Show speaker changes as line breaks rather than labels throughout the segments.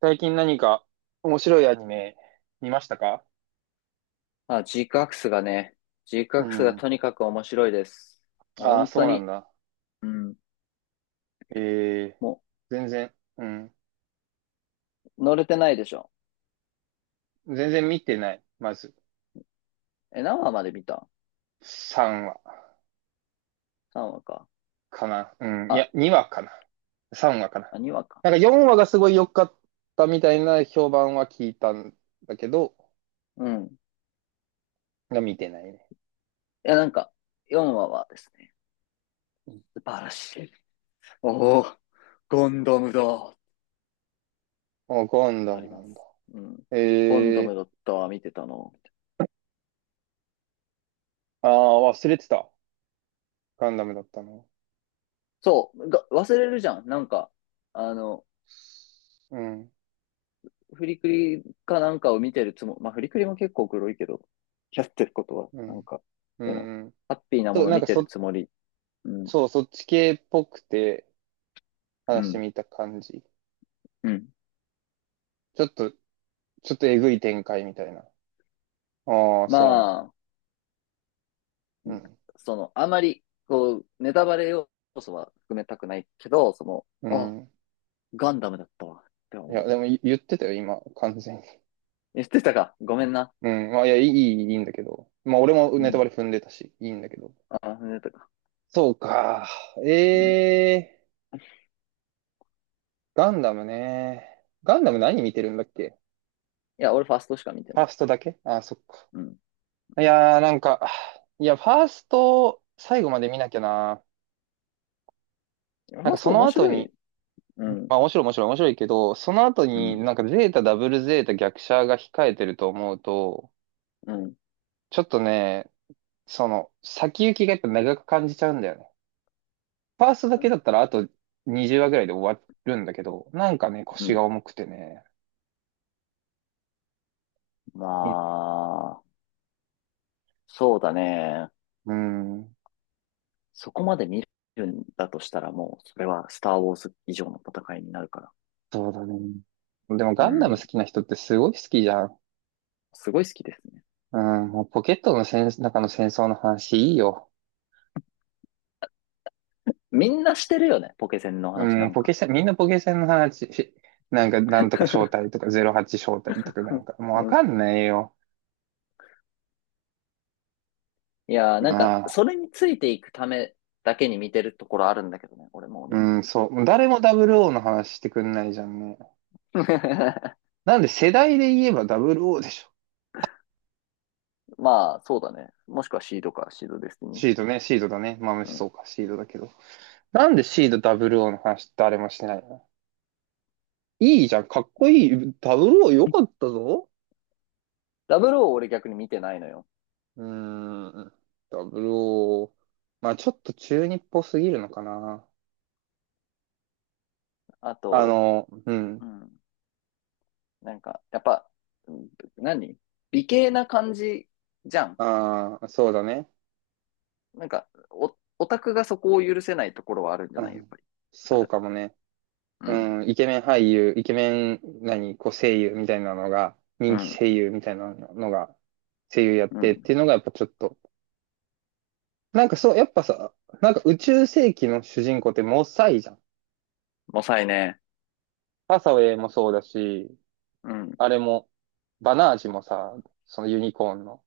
最近何か面白いアニメ見ましたか？
あ、ジークア
う
クスが
ん。
とにかく面白いです。
ああ、
本
そ
当
うな
に。
んだ。
うん。
ええ、
も
全然、うん。
う、乗れてないでしょ。
全然見てない。まず、
え、何話まで見た？
3話
3 話か。
かな。うん。い
あ、
や、2話かな。3話かな。
2話か。
なんか4話がすごい良かったみたいな評判は聞いたんだけど、
うん。い
が見てないね。
や、なんか、4話はですね、素晴らしい。おお、ゴンドムだ。
あ、ガンダ
あり
ムな
ま
んだ。
す。うん。ゴンド
え
ム
え、
だったわ、見てたの。
ああ、忘れてた。ガンダムだったの。
そう、忘れるじゃん。なんか、あの、
うん、
フリクリかなんかを見てるつもり、まあ、フリクリも結構黒いけど、やってることは、
う
なん
ん、
か、
う
でも、
ん、うん。
ハッピーな
そ
も
う、
の
なん
見
か
てる
そ、
つもり。うん、
そう、そっち系っぽくて、
う
話
ん、
見た感じ。
うん。
ちょっとえぐい展開みたいな。ああ、そ
まあ、
うなんだ。
その、あまり、こう、ネタバレ要素は含めたくないけど、その、
う
あ、
ん。うん。
ガンダムだったわ、って
い
思
や、
う。
でもい言ってたよ、今、完全に。
言ってたか。ごめんな。
うん。まあ、いや、いいんだけど。まあ、俺も
う
ネタ
ん。
バレ踏んでたし、いいんだけど。
あ、言ってたか。
そうか。
うん。い
ええー、ガンダムね。ガンダム何見てるんだっけ？
や、俺ファーストしか見て
フ
な
ァー
い。
ストだけ、ああ、そっか。
うん。う
い
ん。
やー、なんか、いや、ファースト、最後まで見なきゃな。
フ
な
ァ
ん
ー
か
スト
その
面
後
白い。
に、
う
ま
ん、
あ面白いけど、その後
う
に
ん、
なんかゼータダブルゼータ逆車が控えてると思うと、
うん、
ちょっとね、その先行きがやっぱ長く感じちゃうんだよね。ファーストだけだったらあと20話ぐらいで終わるんだけど、なんかね、
う
腰
ん。
が重くてね。う
まあ、そうだね。
ん、うん、
そこまで見るんだとしたらもう、それはスター・ウォーズ以上の戦いになるから。
そうだね。でも
う
ガンダム
ん。
好きな人ってすごい好きじゃん。
すごい好きですね。
うん、もうポケットの戦、中の戦争の話いいよ。
みんなしてるよね、ポケセンの話な
うん、
ん
ポ
か。
ケセン、みんなポケセンの話、し、なんか、なんとか招待とか、08招待とかなん か、もう
う
わ
ん。
かんないよ。
いやー、なんか、
ま
そ
あ、
れについていくためだけに見てるところあるんだけどね、俺もう
う
ね。
ん、そう。誰もダブルオーの話してくんないじゃんね。なんで世代で言えばダブルオーでしょ。
まあ、そうだね。もしくはシードか、シードデスティニー。
シードね、シードだね。まあ、む
う
し
ん。
そうか、シードだけど。なんでシードダブルオーの話誰もしてないの？いいじゃん、かっこいい。ダブルオー良かったぞ。
ダブルを俺逆に見てないのよ。
うーん、ダブルオー、まあ、ちょっと中二っぽすぎるのかな。
あ
あ
と、
の、う
う
ん。
ん。なんか、やっぱ、うん、何、美形な感じじゃん。
ああ、そうだね。
なんか、オタクがそこを許せないところはあるんじゃ
う
ないやっ
ん。
ぱり。
そうかもね。
うん、
うん。イケメン俳優、イケメン、何、こう声優みたいなのが、
う
人気
ん、
声優みたいなのが、声優やっ
う
てっ
ん。
ていうのがやっぱちょっと、やっぱさ、なんか宇宙世紀の主人公ってモサイじゃん。
もさいね。
ハサウェイもそうだし、
うん、
あれも、バナージもさ、そのユニコーンの、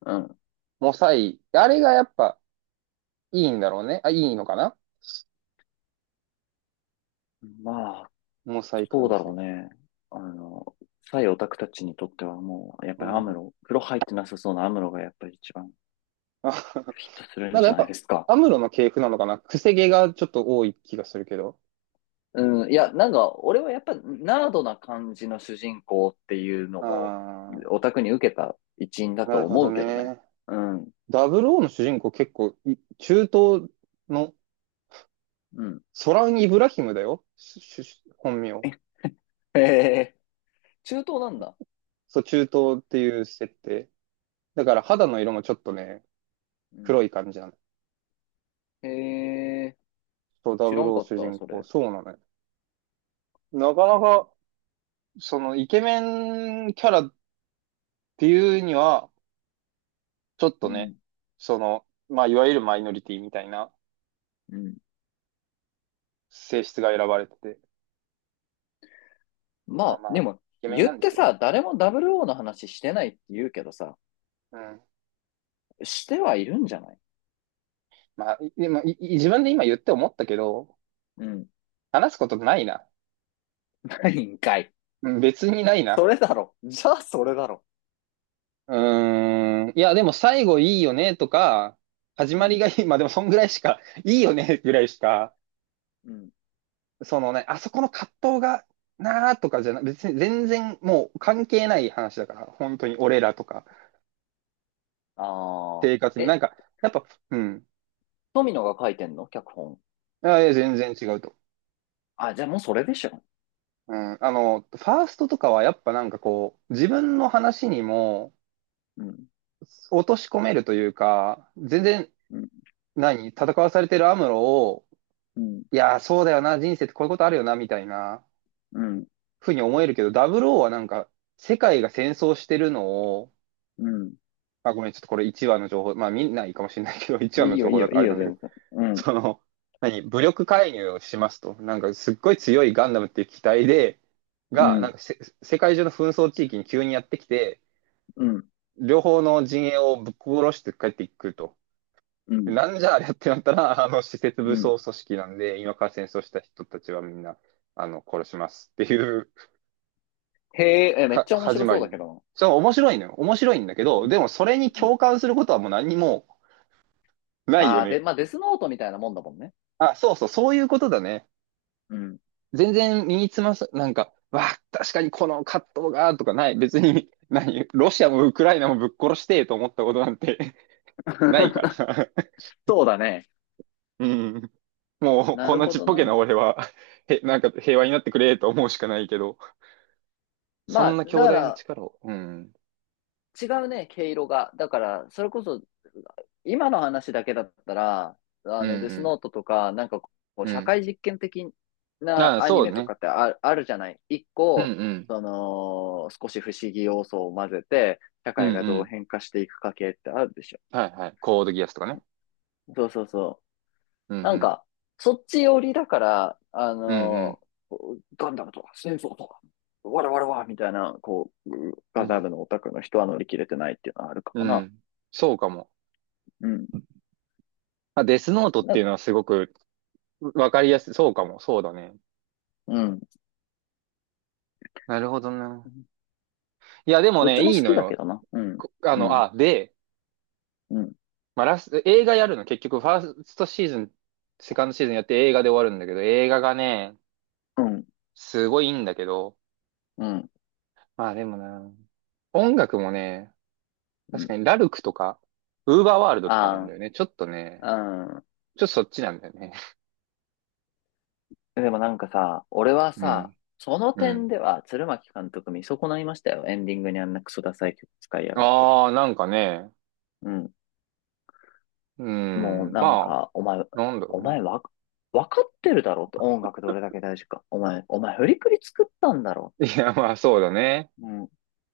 うん。
モサイ、あれがやっぱいいんだろうね。あ、いいのかな、
まあ、
モサイ
そう
感
だ
じ
ろう
が。
ね。あの、サイオタクたちにとってはもう、やっ
う
ぱりアム
ん。
ロ、風呂入ってなさそうなアムロがやっぱり一番ピッと するん
なんか
じ
やっ
ゃない
ぱ、
ですか。
アムロの系譜なのかな、癖毛がちょっと多い気がするけど。
うん、いや、なんか、俺はやっぱナードな感じの主人公っていうのも、
あ
オタクに受けた一因だ
あ、な
と
るほ
思
ど
うけどね。
ね。
うん、
00の主人公結構い、中東の、
うん。
ソランイブラヒムだよ。しし本名。
へえ、中東なんだ。
そう、中東っていう設定。だから肌の色もちょっとね、
うん。
黒い感じなの。
へえ、
そう、
知らん
00
かっ
主
た、
人
そ
公。
れ。
そうなのよ。なかなか、その、イケメンキャラっていうには、ちょっ
う
と
ん、
ね、その、まあ、いわゆるマイノリティみたいな
うん。
性質が選ばれてて、
ま
まあ
あ、
ま
で
あ、
も、
イケメン
言っ
なんで
て
すけど
さ、
も。
誰も 00 の話してないって言うけどさ、
うん。
してはいるんじゃない？
まあ、いでも、いい自分で今言って思ったけど、
うん。
話すことないな。
ないんかい。
うん、別にない
そ
な。
れだろ。じゃあ、それだろ。
うーん。いや、でも最後いいよねとか、始
う
まり
ん、
がいい。まあでもそんぐらいしか、いいよねぐらいしか、
うん。
そのね、あそこの葛藤がなーとかじゃな、別に全然もう関係ない話だから、本当に俺らとか
あ
生活
あ。
に。な
え、
んか、やっぱ、うん。
富野が書いてんの脚本。
いやいや、全然違うと。
あ、じゃあもうそれでしょ。
うん。あの、ファーストとかはやっぱなんかこう、自分の話にも、
うん、
落とし込めるというか、全然、
うん、
何、戦わされてるアムロを、
うん、
いやー、そうだよな、人生ってこういうことあるよな、みたいな、
うん、
ふうに思えるけど、00はなんか、世界が戦争してるのを、
うん。
まあ、ごめん、ちょっとこれ1話の情報、まあ見ないかもしれないけど、1話
い
の
いよ、
情
いい
報だ
よ、
か
い
ら
い
あれ
よ、
なんだけ
全
ど、
然。うん、
その、何、武力介入をしますと。なんか、すっごい強いガンダムっていう機体で、
う
が、な
ん、
んかせ、世界中の紛争地域に急にやってきて、
うん、
両方の陣営をぶっ殺して帰っていくと。
うん、
なんじゃあれってなったら、あの、施設武
うん。
装組織なんで、今から戦争した人たちはみんな、あの、殺しますっていう
へえ、めっ
か、
ちゃ面白
始ま
そう
り
だ
な
け
の。
どな。
そう、面白いのよ。面白いんだけど、でもそれに
うん。
共感することはもう何にもない
あ
よ
あ、で、
ね。
まあ、デスノートみたいなもんだもんね。
あ、そうそう、そういうことだね。
うん。
全然身につまさ、なんか、わあ、確かにこの葛藤が、とかない。別に、何、ロシアもウクライナもぶっ殺してと思ったことなんて ないから さ。
そうだね。
うん。もう、
な
こん
る
な
ほ
ちっ
ど
ぽけ
な。
な俺は、へ、なんか平和になってくれと思うしかないけど。そ
ま
ん
あ、
な
だ
強
か
大な
ら、
力を。うん。
違うね、毛色が。だから、それこそ、今の話だけだったら、あ
う
の、デス
ん
ノートとか、なんかこう、
うん。う
社
ん。
会実験的な
ああ、
アニ
そ
メ
う
とか
ね。
ってある、あるじゃない。一
う
個、
んうん。
その、少し不思議要素を混ぜて、社
うん
会がど
う
う
ん。
変化していくか系ってあるでしょ。
はいはい。コードギアスとかね。
そうそうそ
うんう
う。なん
ん。
か、そっち寄りだから、あ
うん
のガンダムとか、戦争とか、わらわらわみたいな、こう、
う
ガ
ん。う
ザー
ん。
ルのオタクの人は乗り切れてないっていうのはあるかも
う
な。
ん。そうかも。
うん。
まあ、デスノートっていうの
な、
はすごくわかりやすい。そうかも。そうだね。
うん。
なるほどな。いや、でも
どっち
ね、
も
い
好
い
き
の
だけ
よ。
どな。うん。
こあ
う
の、
ん。
あ、で、
うん。
まあ、ラス、映画やるの。結局、ファーストシーズン、セカンドシーズンやって映画で終わるんだけど、映画がね、
うん。
すごいいいんだけど、
うん。
まあでもな、音楽もね、
う
確
ん。
かに、ラルクとか、ウーバーワールドとかなん
あ
だよね。ちょっとね、
あ、
ちょっとそっちなんだよね。
うん。でもなんかさ、俺は
う
さ、
ん、
その
う
点
ん。
では鶴巻監督見損ないましたよ。エンディングにあんなクソダサい曲使いやがって。
ああ、なんかね、
うん。
う
もう
ん、
な
ま
ん
あ、
か、
なんだろ
お
うね。
前わ、わかってるだろって音楽どれだけ大事か。お前振りくり作ったんだろ。
いや、まあ、そうだね。
うん。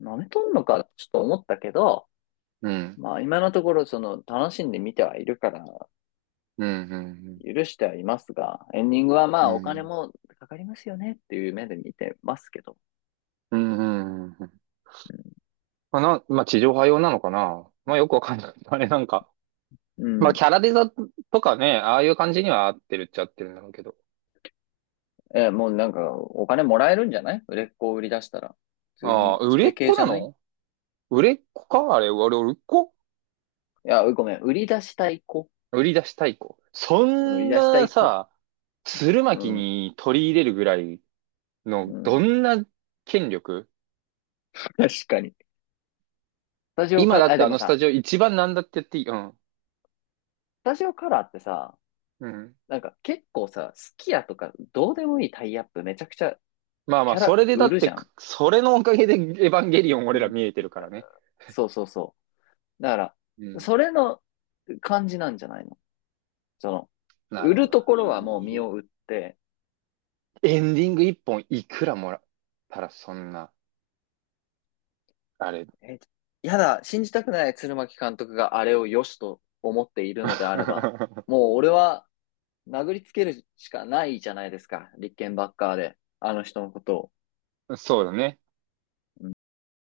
舐めとんのか、ちょっと思ったけど、
うん、
まあ今のところその楽しんで見てはいるから
うん、うん、
許してはいますが、エンディングはま
う
あお
ん、う
金
ん、
もかかりますよねっていう目で見てますけど。
うん、まあ、な、まあ、地上波用なのかな。まあ、よくわかんない。あれ、なんか。
う
まあ、
ん。
キャラデザとかね、ああいう感じには合ってるっちゃ合ってるんだろうけど。
え、もうなんかお金もらえるんじゃない売れっ子を売り出したら。普通
ああ、
に
売
そ
れ
れ
っ
系
子
じ
な
ゃない。い
の？売れっ子かあれ、俺、売れっ子、
や、ごめん。売り出したい子。
売り出したい子。そ
売り
ん
出した
な
い子。
さ、鶴
う
巻
ん。
に取り入れるぐらいの、
う
ど
ん。
んな権力、
確かに。スタジオカ
今
ラ
だ
ー、
っ
あ、
て
で
あ
も
のス
さ、
タジオ一番なんだって言っていい。うん。
スタジオカラーってさ、
うん。
なんか結構さ、スキヤとかどうでもいいタイアップめちゃくちゃ
まあま
キ
あ、
ャ
そ
ラ
れでだ
売
っ
るじ
て、
ゃん。
くそれのおかげでエヴァンゲリオン
う
俺ら
ん。
見えてるからね。
そうそうそう。だか
う
ら、
ん。
それの感じなんじゃないの。その、
な
売
るほ
る
ど。
とこ
い
ろはもう身
い。
を売って、
エンディング一本いくらもらったらそんな、あれ。
え、やだ、信じたくない鶴巻監督があれを良しと思っているのであれば、もう俺は殴りつけるしかないじゃないですか。立憲バッカーで、あの人のことを。
そうだね。